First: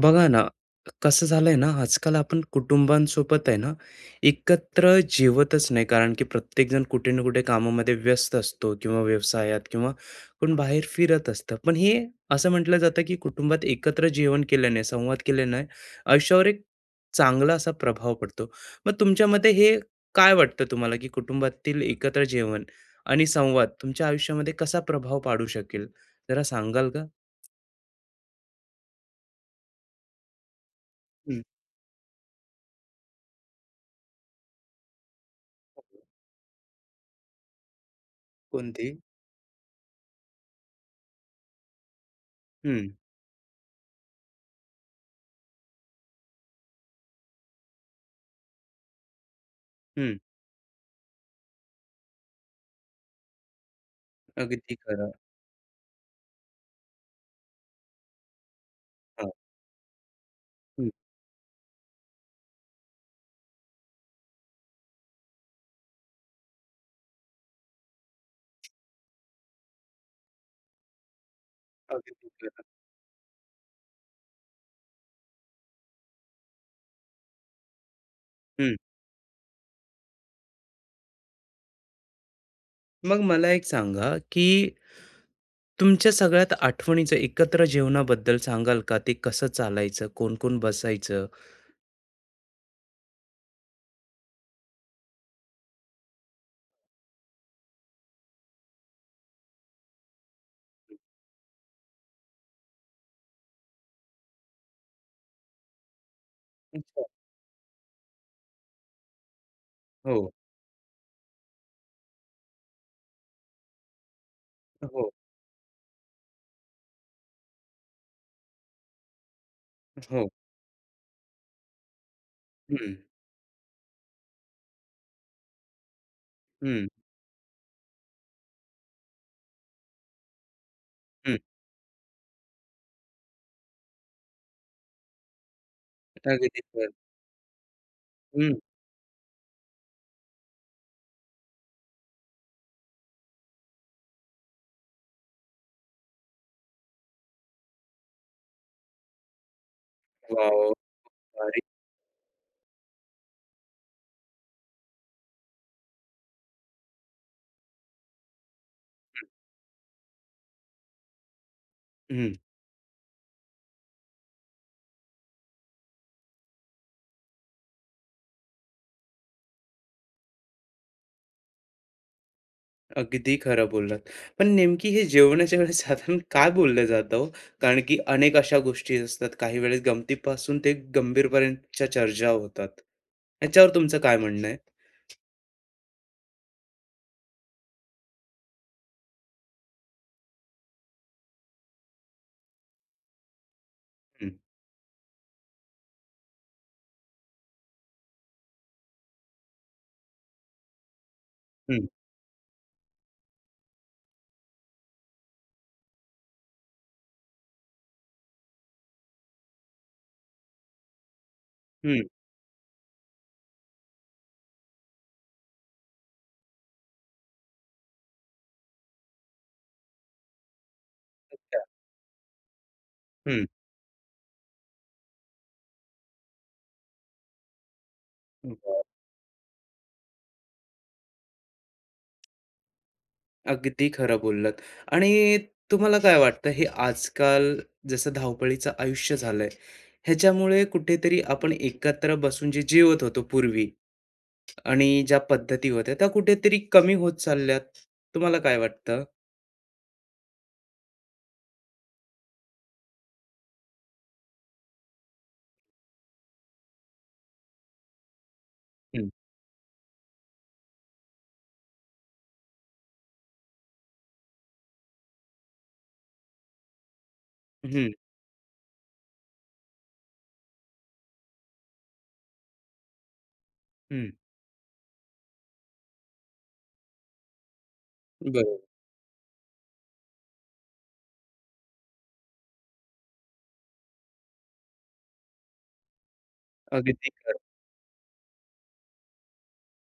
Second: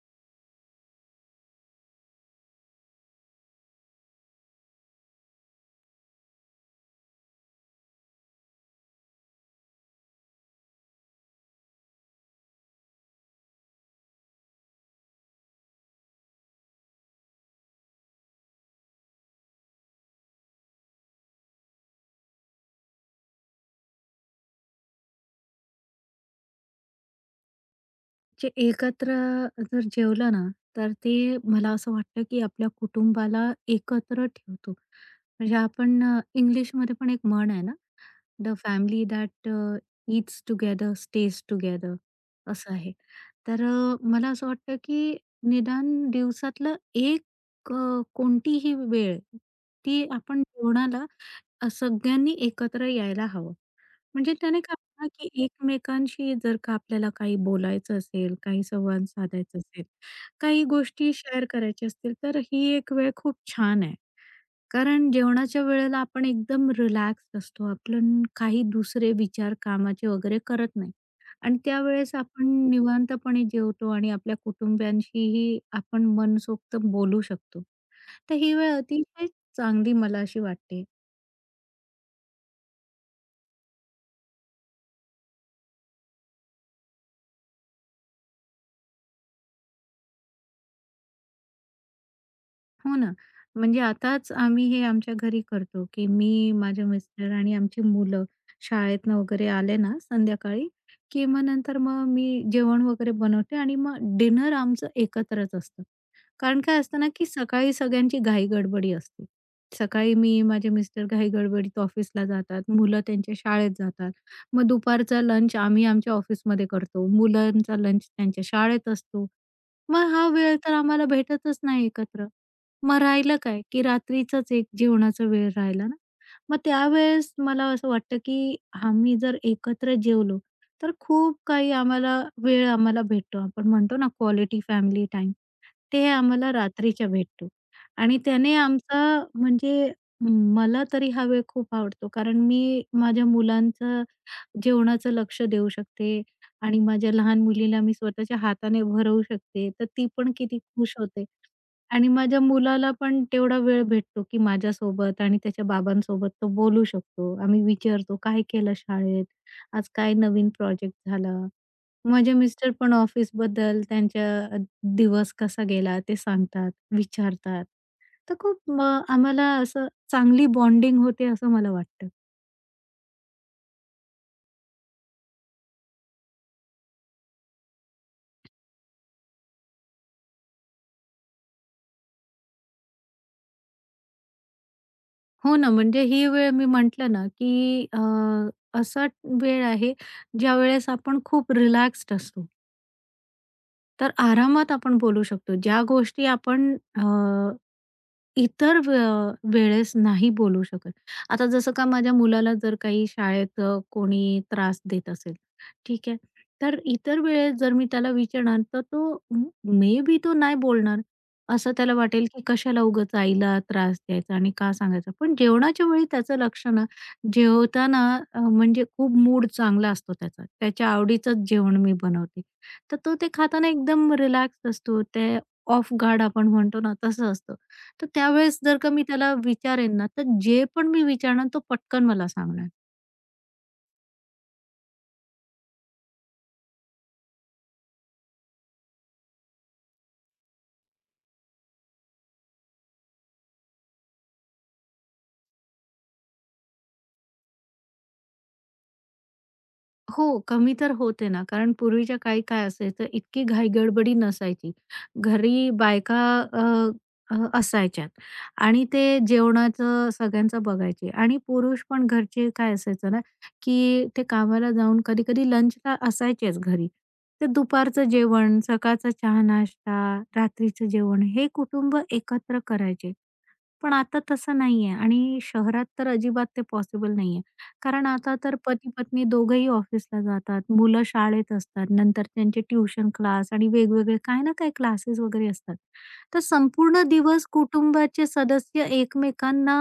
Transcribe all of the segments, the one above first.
बघा ना, कसं झालंय ना, आजकाल आपण कुटुंबांसोबत आहे ना, एकत्र जेवतच नाही. कारण की प्रत्येकजण कुठे ना कुठे कामामध्ये व्यस्त असतो किंवा व्यवसायात किंवा कोण बाहेर फिरत असतं. पण हे असं म्हटलं जातं, की कुटुंबात एकत्र जेवण केल्याने, संवाद केल्याने आयुष्यावर एक चांगला असा प्रभाव पडतो. मग तुमच्या मते हे काय वाटतं तुम्हाला, की कुटुंबातील एकत्र जेवण आणि संवाद तुमच्या आयुष्यामध्ये कसा प्रभाव पाडू शकेल? जरा सांगाल का? जे एकत्र जर जेवलं ना, तर हं. मला असं वाटतं, की आपल्या कुटुंबाला एकत्र ठेवतो. म्हणजे आपण इंग्लिशमध्ये पण एक म्हण आहे ना, "द कोणती? Family that eats together stays together" असं आहे. तर मला असं वाटतं, की निदान दिवसातलं एक अ, कोणतीही वेळ, ती हं, आपण जेवणाला सगळ्यांनी एकत्र यायला हवं. म्हणजे त्याने अगदी काय होतं ना, खरं. की एकमेकांशी जर का आपल्याला काही बोलायचं असेल, काही संवाद हां, साधायचा असेल, काही हं, गोष्टी शेअर करायच्या असतील, तर ही एक वेळ खूप छान आहे. कारण जेवणाच्या वेळेला आपण एकदम रिलॅक्स असतो. आपण काही दुसरे विचार कामाचे वगैरे करत नाही आणि त्यावेळेस अगदी आपण खरं. निवांतपणे जेवतो आणि आपल्या कुटुंबियांशीही आपण मनसोक्त बोलू शकतो. तर ही वेळ हं, अतिशय चांगली मला अशी वाटते. मग मला एक सांगा, की तुमच्या सगळ्यात आठवणीचं एकत्र जेवणाबद्दल सांगाल का? ते कसं चालायचं? कोण-कोण बसायचं? हो ना. म्हणजे आताच आम्ही हे आमच्या घरी करतो, की मी, माझे मिस्टर आणि आमची मुलं शाळेतनं वगैरे आले ना संध्याकाळी, की मग नंतर मी जेवण वगैरे बनवते आणि मग डिनर आमचं एकत्रच असतं. कारण काय असतं अच्छा. ना, की सकाळी सगळ्यांची घाई-गडबडी असते. सकाळी हो, मी, माझे मिस्टर घाई-गडबडीत ऑफिसला जातात, मुलं त्यांच्या शाळेत जातात. मग हो, दुपारचा लंच आम्ही आमच्या ऑफिसमध्ये करतो, मुलांचा लंच त्यांच्या शाळेत असतो. मग हा हो. वेळ तर आम्हाला भेटतच नाही एकत्र. हं, मग राहिलं काय, की रात्रीचाच एक जेवणाचा वेळ राहिला ना, मग हं, त्यावेळेस मला असं वाटतं, की आम्ही जर एकत्र जेवलो, तर हं. खूप काही वेळ आम्हाला भेटतो. आपण म्हणतो ना क्वालिटी फॅमिली टाईम, ते आम्हाला अगदी खरं. रात्रीच्या भेटतो आणि त्याने हं, आमचा म्हणजे मला तरी हा वेळ खूप आवडतो कारण मी माझ्या मुलांचा जेवणाचं लक्ष देऊ शकते आणि माझ्या लहान मुलीला मी स्वतःच्या हाताने भरवू शकते, तर ती पण किती वॉव! खुश होते. भारी. आणि माझ्या मुलाला पण तेवढा वेळ भेटतो, की माझ्यासोबत आणि त्याच्या बाबांसोबत तो बोलू शकतो. आम्ही विचारतो, "काय केलं शाळेत? आज काय नवीन प्रोजेक्ट झाला?" माझे हं. मिस्टर पण ऑफिसबद्दल त्यांच्या अ, दिवस कसा गेला ते सांगतात, विचारतात. तर खूप आम्हाला असं चांगली बॉन्डिंग होते असं मला वाटतं. अगदी खरं बोललात. पण नेमकी हे जेवणाच्या वेळेस साधारण काय बोललं जातं हो? कारण की अनेक अशा गोष्टी असतात. काही वेळेस गमतीपासून ते गंभीरपर्यंतच्या चर्चा होतात. याच्यावर तुमचं काय म्हणणं आहे? हो ना, म्हणजे ही वेळ मी म्हटलं ना, की असा वेळ आहे ज्यावेळेस आपण खूप रिलॅक्स्ड असतो. तर हं, आरामात आपण बोलू शकतो. ज्या गोष्टी आपण इतर वेळेस नाही बोलू शकत. आता जसं का हं, माझ्या मुलाला जर काही शाळेत कोणी त्रास देत असेल, ठीक आहे. तर इतर वेळेस जर मी त्याला विचारणार, तर तो मे बी तो नाही बोलणार. असं त्याला हं. वाटेल, की कशाला उगाच आईला त्रास द्यायचा आणि का सांगायचं. पण जेवणाच्या वेळी त्याचं लक्ष ना, जेवताना म्हणजे खूप मूड चांगला असतो त्याचा. त्याच्या आवडीचंच अच्छा. जेवण मी बनवते. तर तो ते हं. खाताना एकदम रिलॅक्स असतो. ते ऑफ गार्ड आपण म्हणतो ना, तसं असतं. तर त्यावेळेस जर बरं. का मी त्याला विचारेन ना, तर जे पण मी विचारणार तो पटकन मला सांगणार. अगदी खरं बोललात. आणि तुम्हाला काय वाटतं हे आजकाल जसं धावपळीचं आयुष्य झालंय, ह्याच्यामुळे कुठेतरी आपण एकत्र बसून जे जेवत होतो पूर्वी आणि ज्या पद्धती होत्या त्या कुठेतरी कमी होत चालल्यात. तुम्हाला काय वाटतं? हो, कमी तर होते ना, कारण पूर्वीच्या काळी काय असायचं, इतकी घाई-गडबडी नसायची. घरी बायका अ, असायच्यात आणि हं, ते जेवणाचं सगळ्यांचं बघायचे आणि पुरुष पण घरचे काय असायचं ना, की ते कामाला जाऊन कधी-कधी लंचला असायचेच घरी. ते हं, दुपारचं जेवण, सकाळचा चहा-नाश्ता, रात्रीचं जेवण हे कुटुंब एकत्र करायचे पण हं. आता तसं नाहीये आणि शहरात तर अजिबात ते पॉसिबल नाहीये. कारण आता तर बरोबर. पती-पत्नी दोघंही ऑफिसला जातात, मुलं शाळेत असतात, नंतर त्यांचे ट्युशन क्लास आणि वेगवेगळे काही ना काही क्लासेस वगैरे असतात. तर संपूर्ण अगदी खरं. दिवस कुटुंबाचे सदस्य एकमेकांना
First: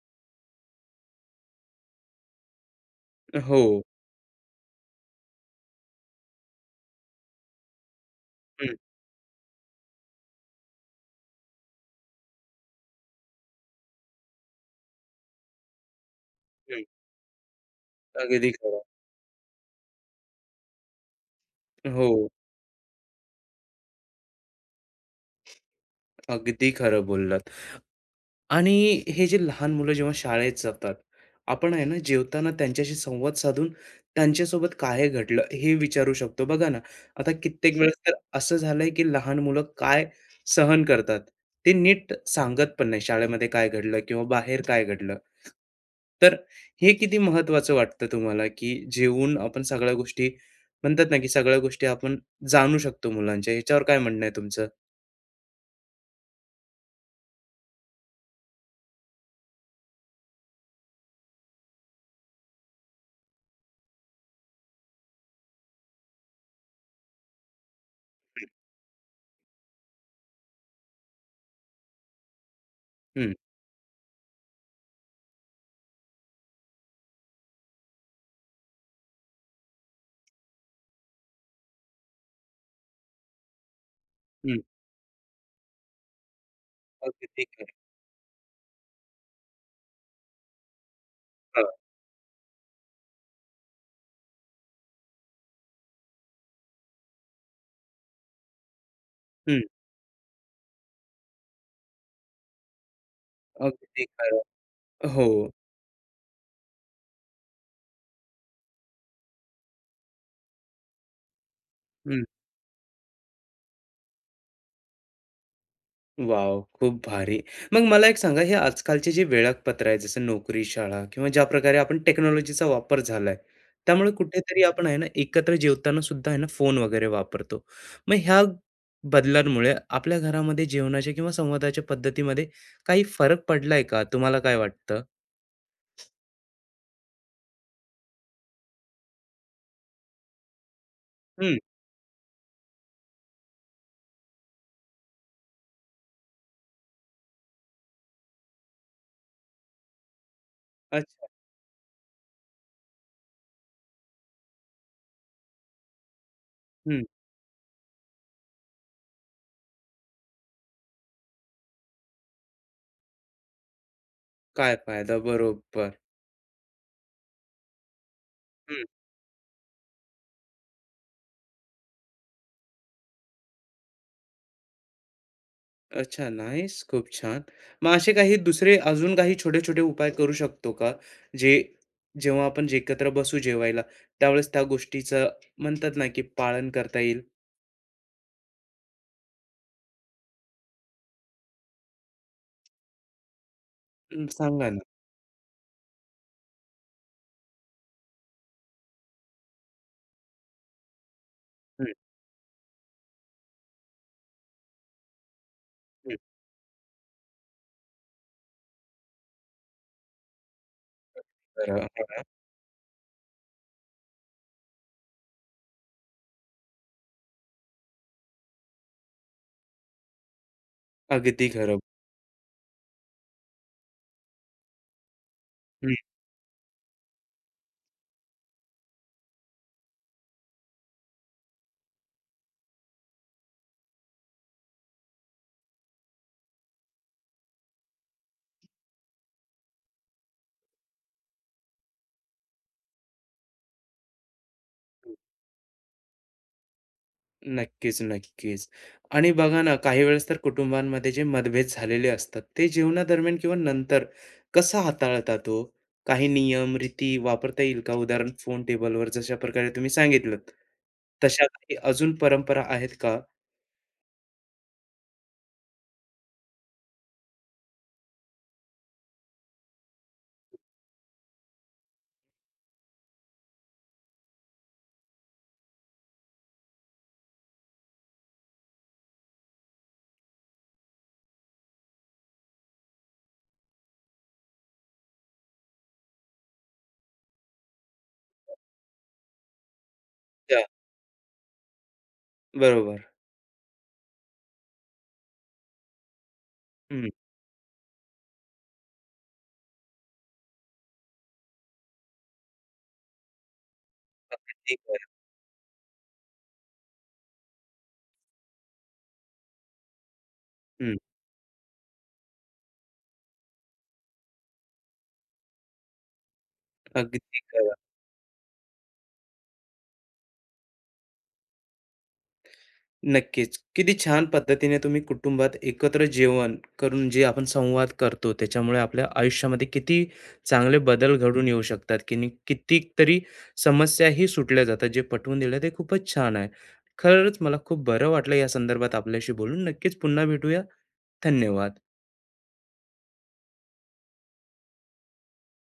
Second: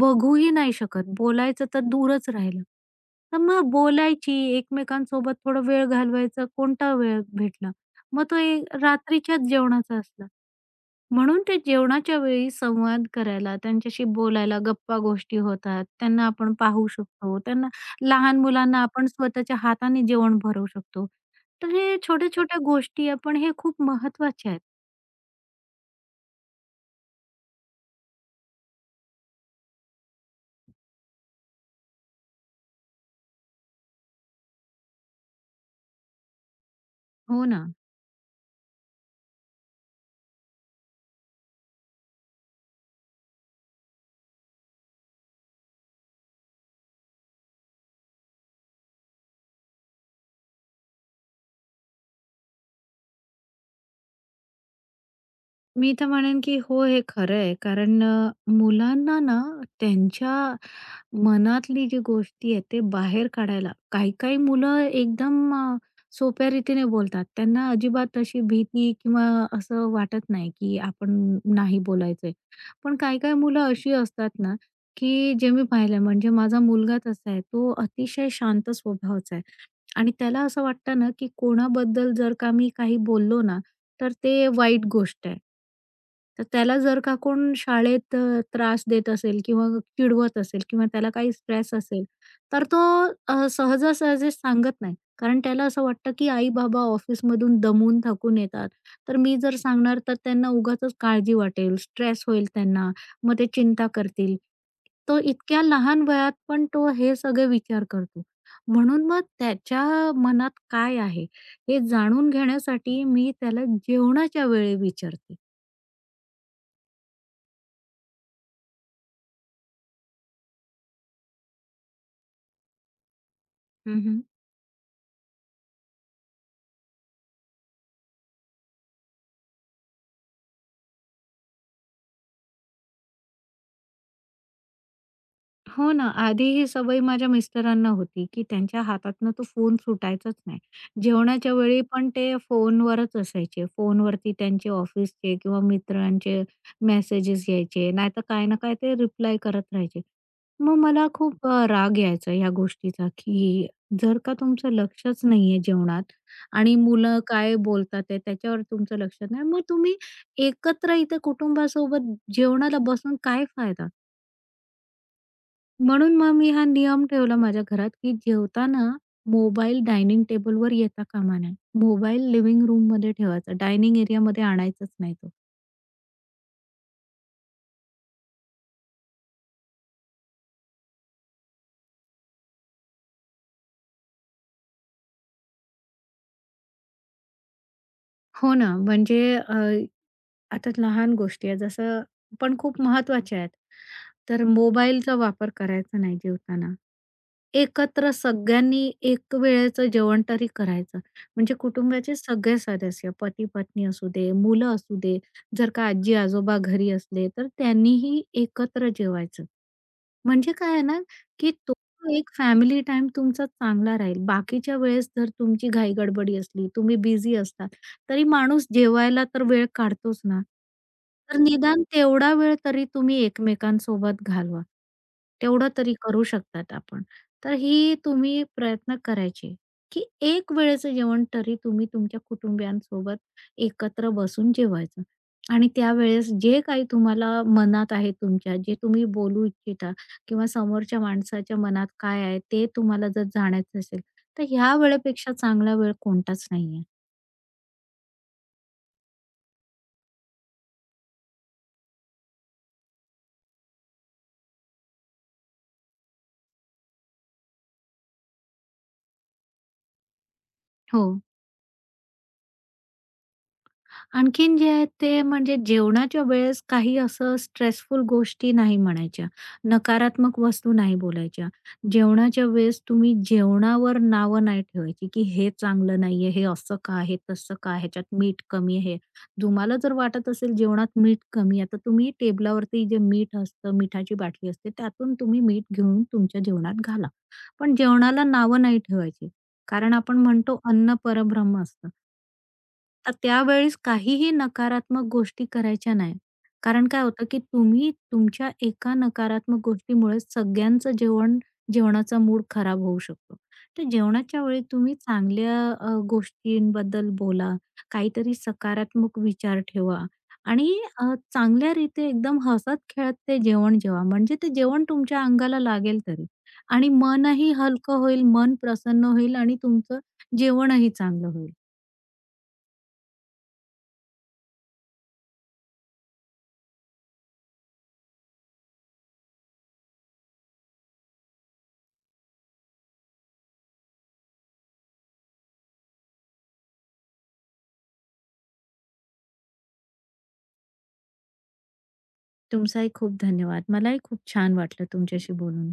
बघूही नाही शकत, बोलायचं तर दूरच राहिलं. तर हो. मग बोलायची, एकमेकांसोबत थोडा वेळ घालवायचा कोणता वेळ भेटला. मग तो हं, रात्रीच्याच जेवणाचा असला. म्हणून ते जेवणाच्या वेळी संवाद करायला, त्यांच्याशी बोलायला, गप्पा-गोष्टी होतात. त्यांना आपण हं. पाहू शकतो. त्यांना लहान अगदी खरं. मुलांना आपण स्वतःच्या हाताने जेवण भरवू शकतो. तर हे हो. छोट्या-छोट्या गोष्टी आपण हे खूप महत्वाच्या आहेत. अगदी खरं बोललात. आणि हे जे लहान मुलं जेव्हा शाळेत जातात, आपण आहे ना जेवताना त्यांच्याशी संवाद साधून त्यांच्यासोबत काय घडलं हे विचारू शकतो. बघा ना, आता हो ना. कित्येक वेळेस तर असं झालंय की लहान मुलं काय सहन करतात, ते नीट सांगत पण नाही शाळेमध्ये काय घडलं किंवा बाहेर काय घडलं. तर हे किती महत्त्वाचं वाटतं तुम्हाला, की जेवून आपण सगळ्या गोष्टी म्हणतात ना, की सगळ्या गोष्टी आपण जाणू शकतो मुलांच्या. ह्याच्यावर काय म्हणणं आहे तुमचं? मी तर म्हणेन, की हो, हे खरं आहे. कारण मुलांना ना त्यांच्या मनातली जी गोष्टी आहेत ते बाहेर काढायला काही काही मुलं एकदम सोप्या रीतीने बोलतात. त्यांना अजिबात अशी भीती किंवा असं वाटत नाही, की आपण नाही बोलायचंय. पण काही काही हं, मुलं अशी असतात ना, की जे मी पाहिलंय म्हणजे माझा मुलगा तसा आहे. तो अतिशय शांत स्वभावाचा आहे आणि त्याला असं वाटतं ना, की कोणाबद्दल जर का मी काही बोललो ना, तर ते हं. वाईट गोष्ट आहे. तर त्याला जर का अगदी कोण खरं. शाळेत त्रास देत असेल किंवा चिडवत असेल किंवा त्याला काही हां. स्ट्रेस असेल, तर तो सहजासहजी सांगत नाही. कारण त्याला असं वाटतं, की आई-बाबा ऑफिसमधून दमून थकून येतात. तर मी जर हं. सांगणार तर त्यांना उगाचच काळजी वाटेल, स्ट्रेस होईल त्यांना, मग ते चिंता अगदी करतील. खरं. तो हो. इतक्या लहान वयात पण तो हे सगळे विचार करतो. म्हणून मग त्याच्या मनात काय आहे हे हं. जाणून घेण्यासाठी मी त्याला जेवणाच्या वेळी विचारते. वॉव! खूप भारी. मग मला एक सांगा, हे आजकालचे जे वेळापत्र आहे, जसं नोकरी, शाळा किंवा ज्या प्रकारे आपण टेक्नॉलॉजीचा वापर झालाय, त्यामुळे हं, कुठेतरी आपण आहे ना, एकत्र जेवताना सुद्धा आहे ना, फोन वगैरे वापरतो. मग ह्या बदलांमुळे आपल्या घरामध्ये जेवणाच्या किंवा संवादाच्या पद्धतीमध्ये काही फरक पडलाय का? तुम्हाला काय वाटतं? हो ना, आधी ही सवय माझ्या मिस्टरांना होती, की त्यांच्या हातातनं तो फोन सुटायचाच नाही. जेवणाच्या हं. वेळी पण ते फोनवरच असायचे. फोनवरती त्यांचे ऑफिसचे किंवा मित्रांचे मेसेजेस यायचे. नाहीतर काय ना काय ते रिप्लाय करत राहायचे. मग मला अच्छा. खूप राग यायचा ह्या गोष्टीचा, की जर का तुमचं लक्षच नाहीये जेवणात आणि हं. मुलं काय बोलतात ते त्याच्यावर तुमचं लक्ष नाही, मग तुम्ही एकत्र इथे कुटुंबासोबत जेवणाला बसून काय फायदा? काय फायदा? बरोबर. म्हणून मग मी हा नियम ठेवला माझ्या घरात, की जेवताना मोबाईल डायनिंग टेबलवर येता कामा नये. मोबाईल लिव्हिंग रूममध्ये ठेवायचा. डायनिंग एरियामध्ये आणायचाच नाही तो. अच्छा, नाईस. खूप छान. मग असे काही दुसरे अजून काही छोटे-छोटे उपाय करू शकतो का? जे जेव्हा आपण जे एकत्र बसू जेवायला, त्यावेळेस त्या गोष्टीचं म्हणतात ना, की पालन करता येईल? हो ना. म्हणजे अ, आता लहान गोष्टी आहेत जसं पण खूप महत्त्वाच्या आहेत. अं, तर सांगा ना. मोबाईलचा वापर करायचा नाही जेवताना. एकत्र सगळ्यांनी एक वेळेचं जेवण तरी करायचं. म्हणजे हं, कुटुंबाचे सगळे सदस्य पती-पत्नी असू दे, मुलं असू दे, जर का हं. आजी-आजोबा घरी असले तर त्यांनीही एकत्र जेवायचं. म्हणजे काय आहे ना, की तो खरं. हां. एक फॅमिली टाईम तुमचा चांगला राहील. बाकीच्या वेळेस जर तुमची घाई-गडबडी असली, तुम्ही बिझी असता, तरी माणूस जेवायला तर वेळ काढतोच ना. तर अगदी खरं. निदान तेवढा वेळ तरी तुम्ही एकमेकांसोबत घालवा. तेवढं तरी करू शकतात आपण. तर ही तुम्ही प्रयत्न करायचे, की एक वेळेचं जेवण तरी तुम्ही तुमच्या कुटुंबियांसोबत एकत्र बसून जेवायचं आणि त्यावेळेस जे काही तुम्हाला मनात आहे तुमच्या, जे तुम्ही बोलू इच्छिता किंवा समोरच्या माणसाच्या मनात काय आहे ते तुम्हाला जर जाणायचं असेल, तर ह्या वेळेपेक्षा चांगला वेळ कोणताच नाहीये. नक्कीच, नक्कीच. आणि बघा ना, काही वेळेस तर कुटुंबांमध्ये जे मतभेद झालेले असतात, ते जेवणादरम्यान किंवा नंतर कसं हाताळतात तो, काही नियम, रीती वापरता येईल का? उदाहरण फोन टेबलवर जशा प्रकारे तुम्ही सांगितलंत, हो. तशा काही अजून परंपरा आहेत का? आणखीन जे आहे ते म्हणजे जेवणाच्या वेळेस काही असं स्ट्रेसफुल गोष्टी नाही म्हणायच्या, नकारात्मक वस्तू नाही बोलायच्या. जेवणाच्या वेळेस तुम्ही जेवणावर नावं नाही ठेवायची, की हे चांगलं नाहीये, हे असं का आहे, तसं का, ह्याच्यात मीठ कमी आहे. तुम्हाला जर वाटत असेल जेवणात मीठ कमी आहे, तर तुम्ही टेबलावरती जे मीठ असतं, मिठाची बाटली असते त्यातून तुम्ही मीठ घेऊन तुमच्या जेवणात घाला. पण जेवणाला नावं नाही ठेवायची. कारण आपण त्या म्हणतो अन्न परब्रह्म असतं. बरोबर. तर त्यावेळेस काहीही नकारात्मक गोष्टी करायच्या नाही. कारण काय हं. होतं, की तुम्ही तुमच्या एका नकारात्मक गोष्टीमुळे सगळ्यांचं जेवणाचा मूड खराब होऊ शकतो. तर जेवणाच्या वेळी अगदी तुम्ही खरं. चांगल्या गोष्टींबद्दल बोला, काहीतरी सकारात्मक विचार ठेवा आणि हं. अ, चांगल्या रीते एकदम हसत-खेळत ते जेवण जेवा. म्हणजे ते जेवण तुमच्या अंगाला लागेल तरी. आणि अगदी मनही हलकं होईल, मन प्रसन्न होईल आणि तुमचं जेवणही चांगलं होईल. नक्कीच. किती छान पद्धतीने तुम्ही कुटुंबात एकत्र जेवण करून जे आपण संवाद करतो, त्याच्यामुळे आपल्या आयुष्यामध्ये किती चांगले बदल घडून येऊ शकतात, की कितीतरी समस्याही सुटल्या जातात. जे पटवून दिलं ते खूपच छान आहे. खरंच मला खूप बरं वाटलं या संदर्भात आपल्याशी बोलून. नक्कीच पुन्हा भेटूया. धन्यवाद. तुमचाही खूप धन्यवाद. मलाही खूप छान वाटलं तुमच्याशी बोलून.